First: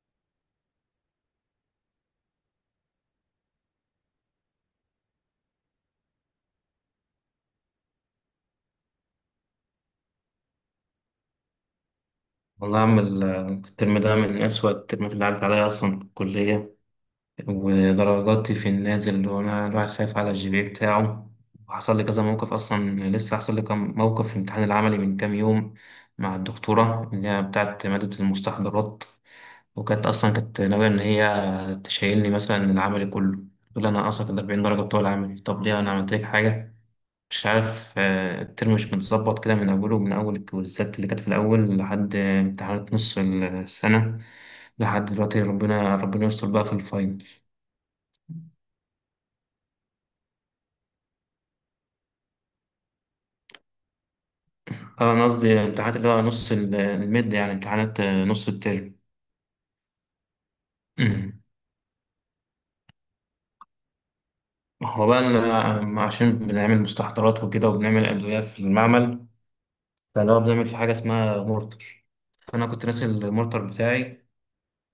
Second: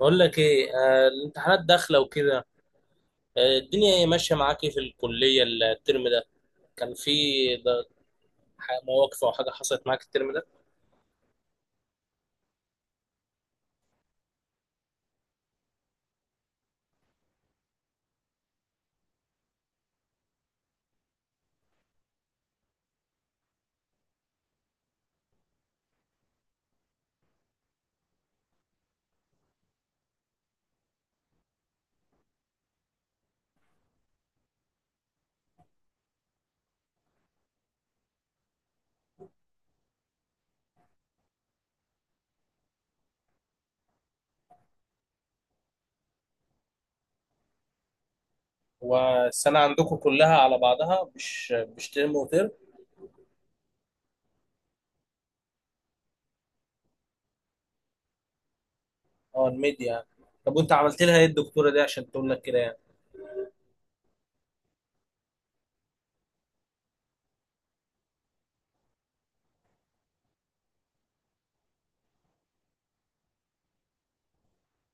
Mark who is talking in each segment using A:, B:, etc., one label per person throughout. A: بقول لك ايه، الامتحانات داخله وكده. آه، الدنيا ايه ماشيه معاك؟ إيه في الكليه الترم ده؟ كان في ده- مواقف او حاجه حصلت معاك الترم ده؟
B: والله يا عم الترم ده من أسوأ الترمات اللي عدت عليا أصلا في الكلية، ودرجاتي في النازل وأنا الواحد خايف على الجي بي إيه بتاعه. وحصل لي كذا موقف أصلا، لسه حصل لي كم موقف في الامتحان العملي من كام يوم مع الدكتورة اللي هي بتاعت مادة المستحضرات. وكانت أصلا كانت ناوية إن هي تشيلني مثلا العملي كله. تقول لي أنا أصلا كنت 40 درجة بتوع العملي، طب ليه أنا عملت لك حاجة؟ مش عارف. الترم مش متظبط كده من أوله، من أول الكويزات اللي كانت في الأول لحد امتحانات نص السنة، لحد دلوقتي. ربنا يستر بقى في الفاينل.
A: والسنه عندكم كلها على بعضها، مش ترم وترم؟
B: اه أنا قصدي امتحانات اللي هو نص الميد، يعني امتحانات نص الترم.
A: اه الميديا يعني. طب وانت عملت لها ايه
B: أمم.
A: الدكتوره دي عشان تقول لك كده يعني؟
B: هو بقى عشان بنعمل مستحضرات وكده وبنعمل أدوية في المعمل. فاللي هو بنعمل في حاجة اسمها مورتر. فأنا كنت ناسي المورتر بتاعي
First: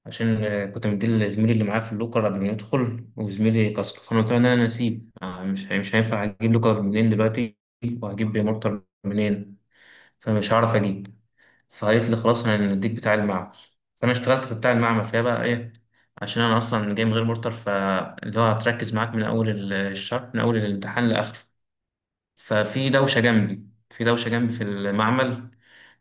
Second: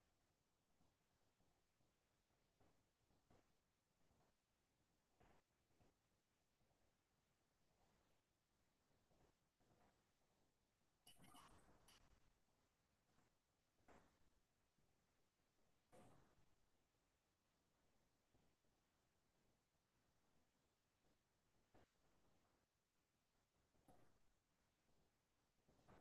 B: عشان كنت مديه لزميلي اللي معاه في اللوكر قبل ما يدخل وزميلي كسر. فانا قلت له إن انا نسيب، مش هينفع اجيب لوكر منين دلوقتي وهجيب مورتر منين، فمش هعرف اجيب. فقالت لي خلاص انا هنديك بتاع المعمل. فانا اشتغلت في بتاع المعمل فيها بقى ايه؟ عشان انا اصلا جاي من غير مورتر، فاللي هو هتركز معاك من اول الشهر، من اول الامتحان لاخره. ففي دوشه جنبي في دوشه جنبي في المعمل،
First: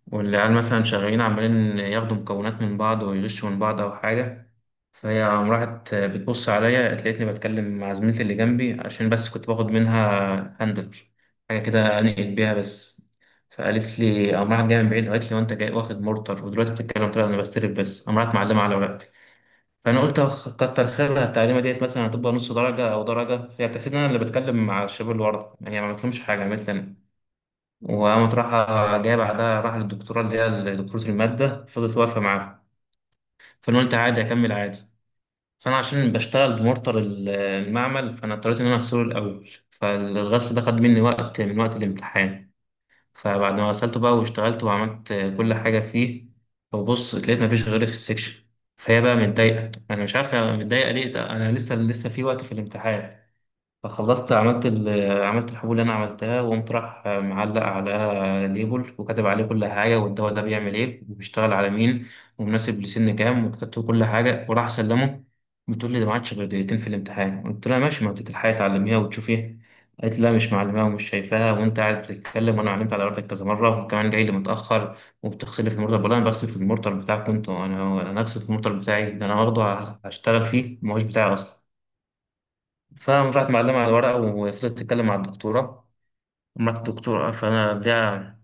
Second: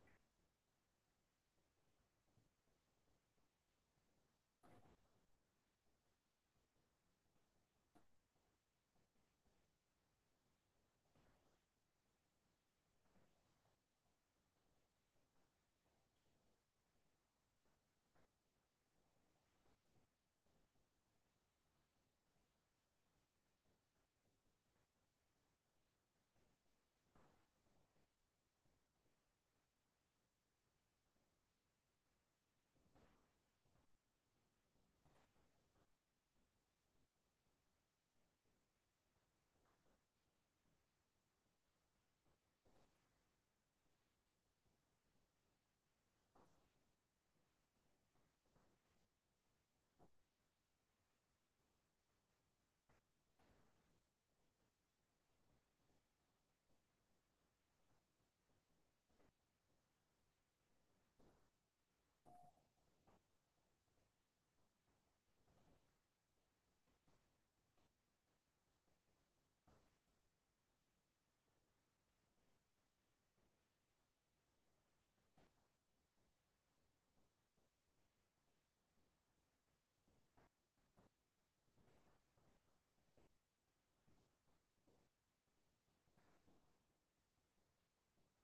B: والعيال مثلا شغالين عمالين ياخدوا مكونات من بعض ويغشوا من بعض أو حاجة. فهي قام راحت بتبص عليا لقيتني بتكلم مع زميلتي اللي جنبي، عشان بس كنت باخد منها هاندل، حاجة كده أنقل بيها بس. فقالت لي، قام راحت جاية من بعيد قالت لي، وأنت جاي واخد مرتر ودلوقتي بتتكلم؟ طلع أنا بستلف بس. قام راحت معلمة على ورقتي. فأنا قلت أخ كتر خيرها، التعليمة ديت مثلا هتبقى نص درجة أو درجة، فهي بتحسب إن أنا اللي بتكلم مع الشباب اللي ورا، يعني ما عملتلهمش حاجة، عملت لي أنا. وقامت رايحة جاية بعدها، راح للدكتورة اللي هي دكتورة المادة فضلت واقفة معاها. فأنا قلت عادي أكمل عادي. فأنا عشان بشتغل بمورتر المعمل فأنا اضطريت إن أنا أغسله الأول، فالغسل ده خد مني وقت من وقت الامتحان. فبعد ما غسلته بقى واشتغلت وعملت كل حاجة فيه، وبص لقيت مفيش غيري في السكشن. فهي بقى متضايقة، أنا مش عارف هي متضايقة ليه، ده أنا لسه لسه في وقت في الامتحان. فخلصت عملت عملت الحبوب اللي انا عملتها، وقمت راح معلق على ليبل وكاتب عليه كل حاجه، والدواء ده بيعمل ايه وبيشتغل على مين ومناسب لسن كام، وكتبت له كل حاجه وراح اسلمه. بتقول لي ده ما عادش غير دقيقتين في الامتحان، قلت لها ماشي، ما انت تلحقي تعلميها وتشوفيها. قالت لي لا مش معلماها ومش شايفاها وانت قاعد بتتكلم، وانا علمت على ورقتك كذا مره، وكمان جاي لي متاخر وبتغسلي في المرطب، ولا انا بغسل في المرطب بتاعك؟ كنت انا اغسل في المرطب بتاعي، ده انا واخده هشتغل فيه، ما هوش بتاعي اصلا. فقام راحت معلمة على الورقة وفضلت تتكلم مع الدكتورة، مرات الدكتورة. فأنا ليها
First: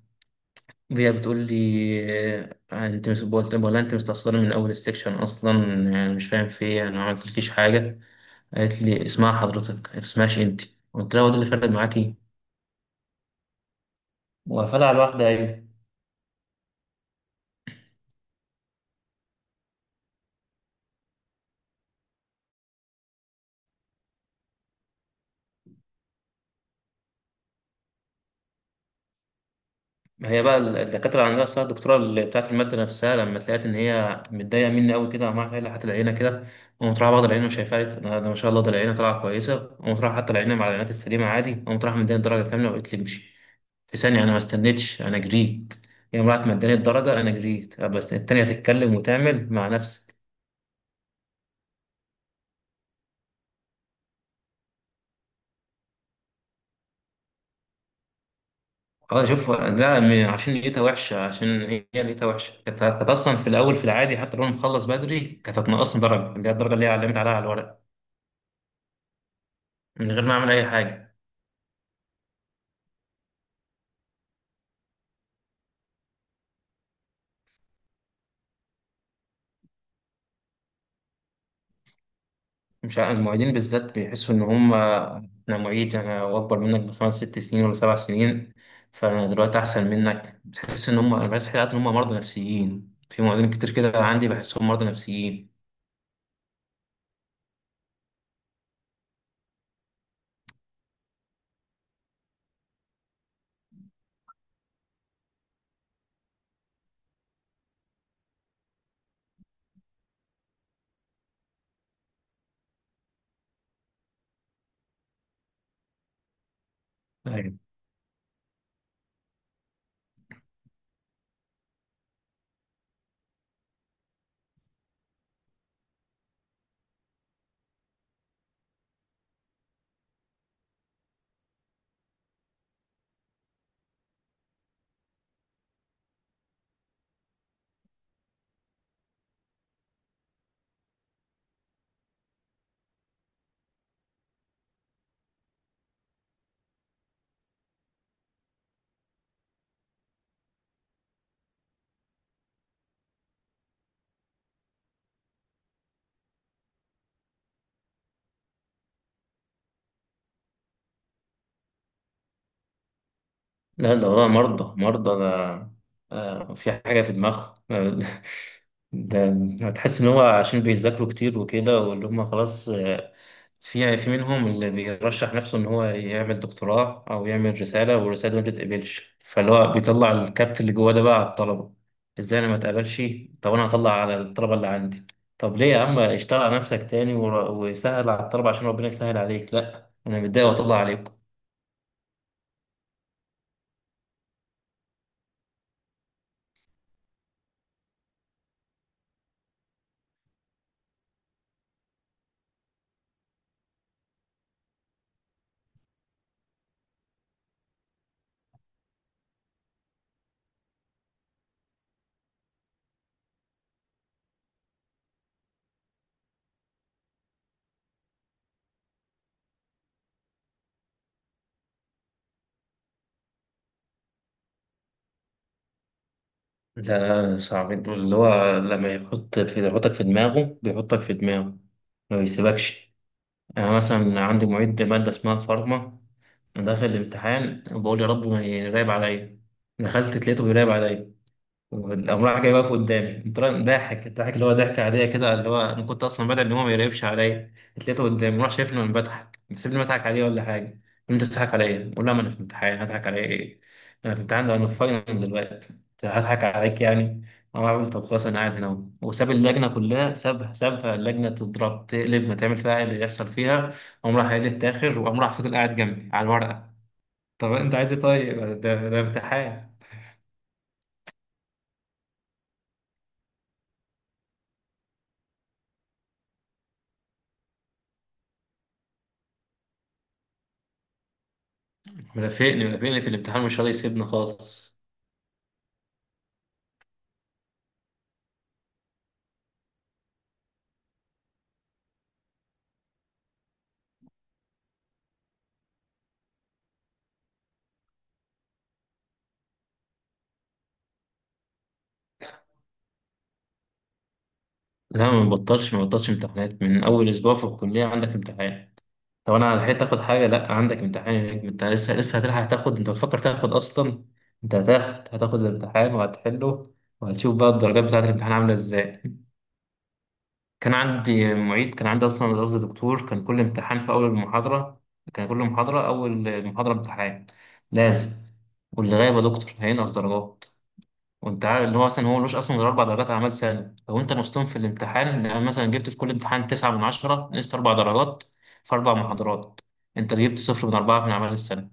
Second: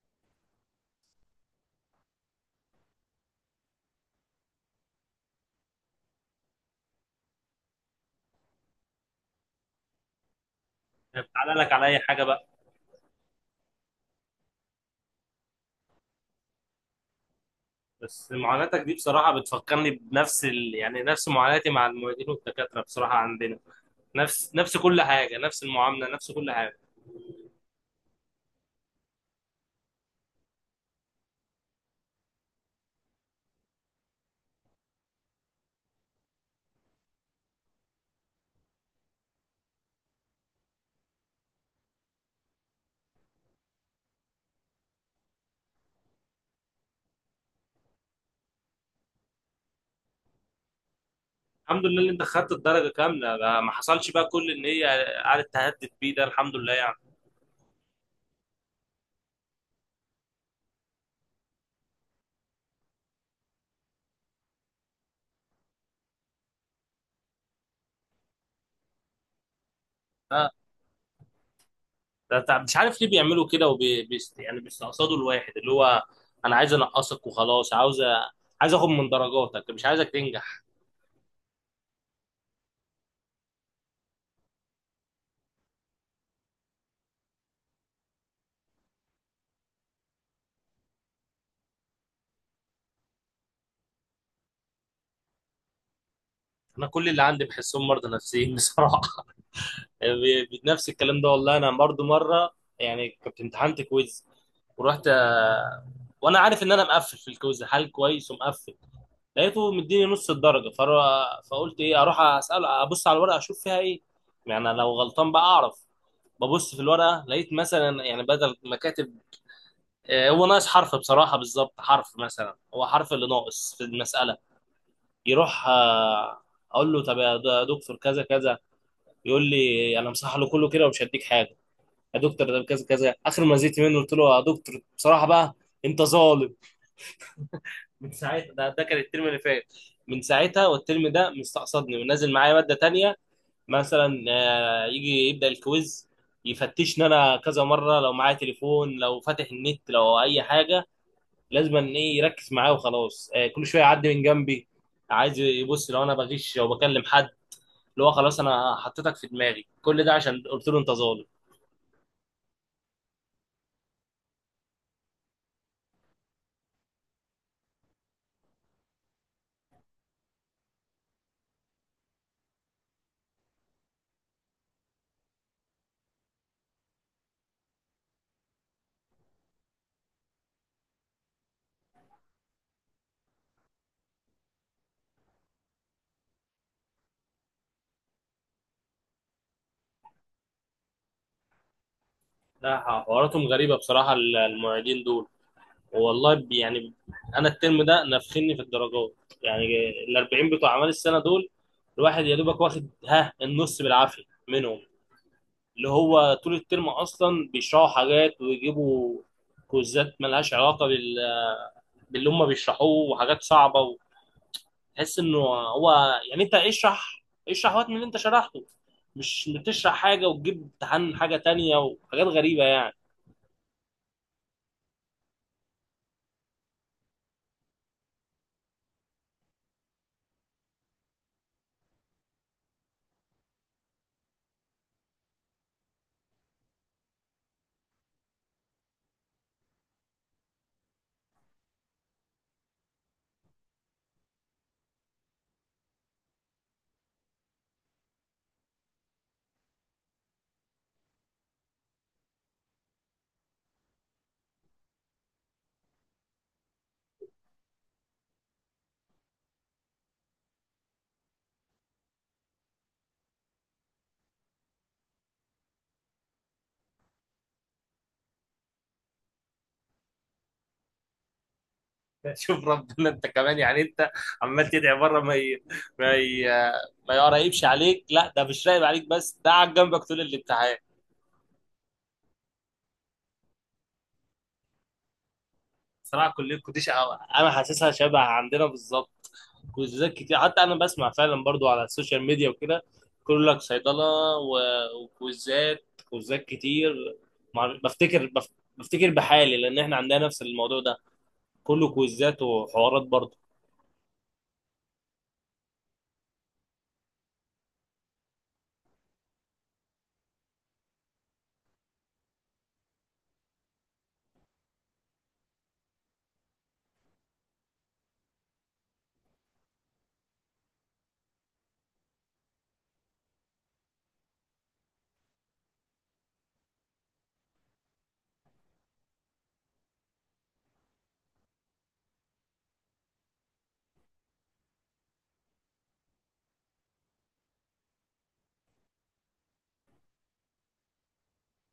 B: ليها بتقول لي أنت مش بقول ولا أنت مستقصداني من أول السكشن أصلا؟ يعني مش فاهم في إيه، أنا ما عملتلكيش حاجة. قالت لي اسمها حضرتك ما اسمهاش أنت. قلت لها هو ده اللي
A: تعالى
B: فرق
A: لك على اي
B: معاكي؟
A: حاجه بقى.
B: وقفلها على الواحدة أيوة.
A: بس معاناتك دي بصراحه بتفكرني بنفس يعني نفس معاناتي مع المعيدين والدكاتره بصراحه عندنا. نفس كل حاجه، نفس المعامله، نفس كل حاجه.
B: ما هي بقى الدكاترة اللي عندها الصيحة، الدكتورة اللي بتاعت المادة نفسها لما تلاقيت إن هي متضايقة مني أوي كده وعمالة تقول لي حتى العينة كده، قمت رايح بعض العينة وشايفها لي، ده ما شاء الله ده العينة طالعة كويسة. قمت رايح حتى العينة مع العينات السليمة عادي، قمت رايح مداني الدرجة كاملة وقلت لي امشي في ثانية. أنا ما استنيتش، أنا جريت. هي راحت مداني الدرجة أنا جريت. بس التانية تتكلم وتعمل مع نفسك.
A: الحمد لله ان انت خدت الدرجه كامله، ده ما حصلش بقى، كل ان هي قعدت تهدد بيه ده الحمد لله يعني.
B: اه شوف ده عشان نيتها وحشة، عشان هي نيتها وحشة. كانت كانت أصلا في الأول في العادي حتى لو أنا مخلص بدري كانت هتنقصني درجة، اللي هي الدرجة اللي هي علمت عليها على الورق من غير ما
A: آه.
B: اعمل اي حاجه.
A: ده مش عارف ليه بيعملوا كده، وبي بي يعني بيستقصدوا الواحد، اللي هو انا عايز انقصك وخلاص، عايز اخد من درجاتك، مش عايزك تنجح.
B: مش المعيدين بالذات بيحسوا ان هم، انا معيد انا اكبر منك بخمس ست سنين ولا 7 سنين، فانا دلوقتي احسن منك. بتحس ان هم، انا بحس حياتي ان هم مرضى نفسيين. في معيدين كتير كده عندي بحسهم مرضى نفسيين.
A: انا كل اللي عندي بحسهم مرضى نفسيين بصراحه. نفس الكلام ده والله. انا برضو مره يعني كنت امتحنت كويز ورحت، وانا عارف ان انا مقفل في الكويز، حال كويس ومقفل. لقيته مديني نص الدرجه، فقلت ايه، اروح اسال ابص على الورقه اشوف فيها ايه، يعني لو غلطان بقى اعرف. ببص في الورقه، لقيت مثلا يعني بدل ما كاتب، هو ناقص حرف بصراحه، بالظبط حرف، مثلا هو حرف اللي ناقص في المساله. يروح، اقول له طب يا دكتور كذا كذا. يقول لي انا مصحح له كله كده ومش هديك حاجه. يا دكتور ده كذا كذا، اخر ما زيت منه قلت له يا دكتور بصراحه بقى انت ظالم. من ساعتها، ده كان الترم اللي فات. من ساعتها والترم ده مستقصدني ونازل معايا ماده تانية. مثلا، آه، يجي يبدا الكويز يفتشني انا كذا مره، لو معايا تليفون، لو فاتح النت، لو اي حاجه. لازم ان ايه يركز معايا وخلاص. آه، كل شويه يعدي من جنبي عايز يبص لو انا بغش او بكلم حد. اللي هو خلاص انا حطيتك في دماغي، كل ده عشان قلت له انت ظالم.
B: لا ده والله مرضى مرضى ده. في حاجة في دماغهم. ده هتحس إن هو عشان بيذاكروا كتير وكده، واللي هم خلاص. في منهم اللي بيرشح نفسه إن هو يعمل دكتوراه أو يعمل رسالة والرسالة دي ما تتقبلش، فاللي هو بيطلع الكبت اللي جواه ده بقى على الطلبة. إزاي أنا ما اتقبلش؟ طب أنا هطلع على الطلبة اللي عندي؟ طب ليه يا عم، اشتغل على نفسك تاني وسهل على الطلبة عشان ربنا يسهل عليك، لا أنا متضايق وأطلع عليكم.
A: لا، حواراتهم غريبه بصراحه المعيدين دول. والله، يعني انا الترم ده نفخني في الدرجات يعني. ال 40 بتوع اعمال السنه دول، الواحد يا دوبك واخد ها النص بالعافيه منهم. اللي هو طول الترم اصلا بيشرحوا حاجات ويجيبوا كوزات ملهاش علاقه باللي هم بيشرحوه، وحاجات صعبه، وتحس انه هو يعني انت اشرح، اشرح وقت من اللي انت شرحته، مش بتشرح حاجه وتجيب امتحان حاجه تانية وحاجات غريبه يعني.
B: لا صعب دول، اللي هو لما يحطك في دماغه، بيحطك في دماغه ما بيسيبكش. يعني أنا مثلا عندي معيد مادة اسمها فارما، أنا داخل الامتحان وبقول يا رب ما يراقب عليا، دخلت لقيته بيراقب عليا. وقام راح جاي واقف قدامي، قمت رايح ضاحك ضحك، اللي هو ضحكة عادية كده، اللي هو أنا كنت أصلا بدأ إن هو ما يقربش عليا. اتلقيته قدامي راح شايفني وأنا بضحك، سيبني بضحك عليه ولا حاجة. أنت بتضحك على إيه؟ بقول له ما أنا في امتحان هضحك على إيه؟ أنا في امتحان، ده أنا في فاينل دلوقتي. أنت هضحك عليك يعني؟ أو أعمل طب خلاص أنا قاعد هنا أهو. وساب اللجنة كلها، سابها سابها اللجنة تضرب تقلب ما تعمل فيها اللي يحصل فيها. قام راح قايل التاخر وقام راح فضل قاعد جنبي على الورقة. طب أنت عايز إيه طيب؟ ده امتحان.
A: شوف ربنا انت كمان يعني، انت عمال تدعي بره ما ي... ما يقريبش عليك، لا ده مش راقب عليك بس، ده قاعد جنبك طول الامتحان.
B: مرافقني مرافقني في الامتحان مش راضي يسيبني خالص.
A: صراحه كليه القديش انا حاسسها شبه عندنا بالظبط، كويزات كتير. حتى انا بسمع فعلا برضو على السوشيال ميديا وكده، كل لك صيدله وكويزات، كتير. مع- بفتكر بف- بفتكر بحالي لان احنا عندنا نفس الموضوع ده، كله كويزات وحوارات برضو.
B: لا ما بطلش ما بطلش امتحانات، من اول اسبوع في الكليه عندك امتحان. طب انا لحقت اخد حاجه؟ لا عندك امتحان يا نجم، انت لسه لسه هتلحق تاخد؟ انت بتفكر تاخد اصلا؟ انت هتاخد هتاخد الامتحان وهتحله، وهتشوف بقى الدرجات بتاعه الامتحان عامله ازاي. كان عندي معيد، كان عندي اصلا قصدي دكتور، كان كل امتحان في اول المحاضره، كان كل محاضره اول محاضره امتحان لازم، واللي غايب يا دكتور هينقص درجات. وانت عارف اللي هو مثلا هو ملوش اصلا غير 4 درجات اعمال سنه، لو انت نصتهم في الامتحان يعني مثلا جبت في كل امتحان 9 من 10 نقصت 4 درجات في 4 محاضرات، انت جبت صفر من 4 من اعمال السنه.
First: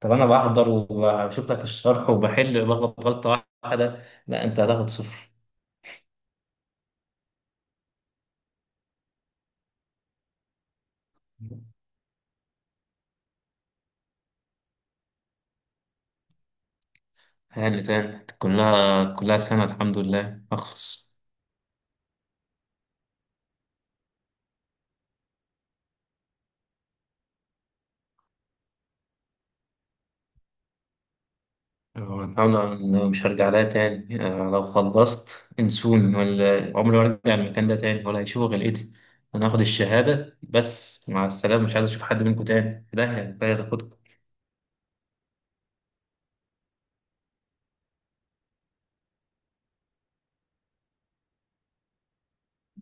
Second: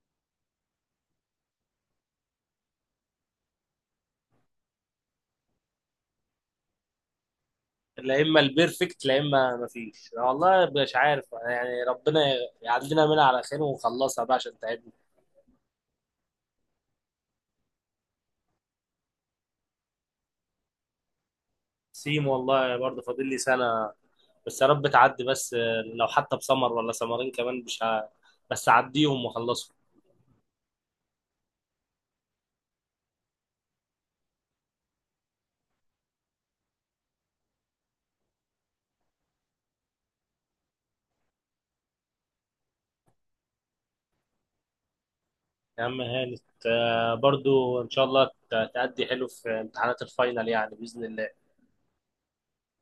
B: طب انا بحضر وبشوف لك الشرح وبحل، بغلط غلطه واحده، لا انت هتاخد صفر.
A: لا اما البيرفكت لا اما مفيش. أنا والله مش عارف، يعني ربنا يعدينا منها على خير ونخلصها بقى عشان تعب.
B: هاني تاني كلها كلها سنه الحمد لله اخلص.
A: سيم والله، برضه فاضل لي سنة، بس يا رب تعدي بس. لو حتى بسمر ولا سمرين كمان مش ه... بس أعديهم وأخلصهم.
B: الحمد لله إنه مش هرجع لها تاني. لو خلصت انسوني، ولا عمري ما هرجع المكان ده تاني ولا هيشوفوا غلقتي. أنا هاخد الشهادة بس مع السلامة، مش عايز أشوف حد منكم تاني، ده يعني، ده هاخدكم.
A: يا عم هانت، آه، برضه إن شاء الله تأدي حلو في امتحانات الفاينل يعني بإذن الله.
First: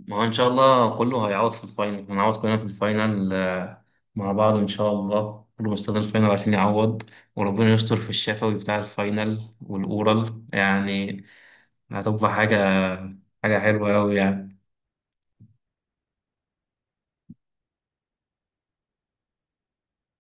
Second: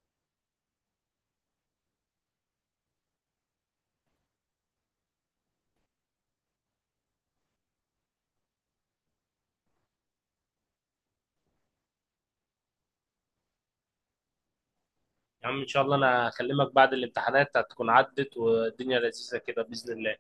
B: ما هو إن شاء الله كله هيعوض في الفاينل، هنعوض كلنا في الفاينل مع بعض إن شاء الله. كله مستني الفاينل عشان يعوض. وربنا يستر في الشفوي بتاع الفاينل والأورال يعني. هتبقى حاجة حلوة أوي يعني.
A: يا عم إن شاء الله أنا هكلمك بعد الامتحانات هتكون عدت والدنيا لذيذة كده بإذن الله.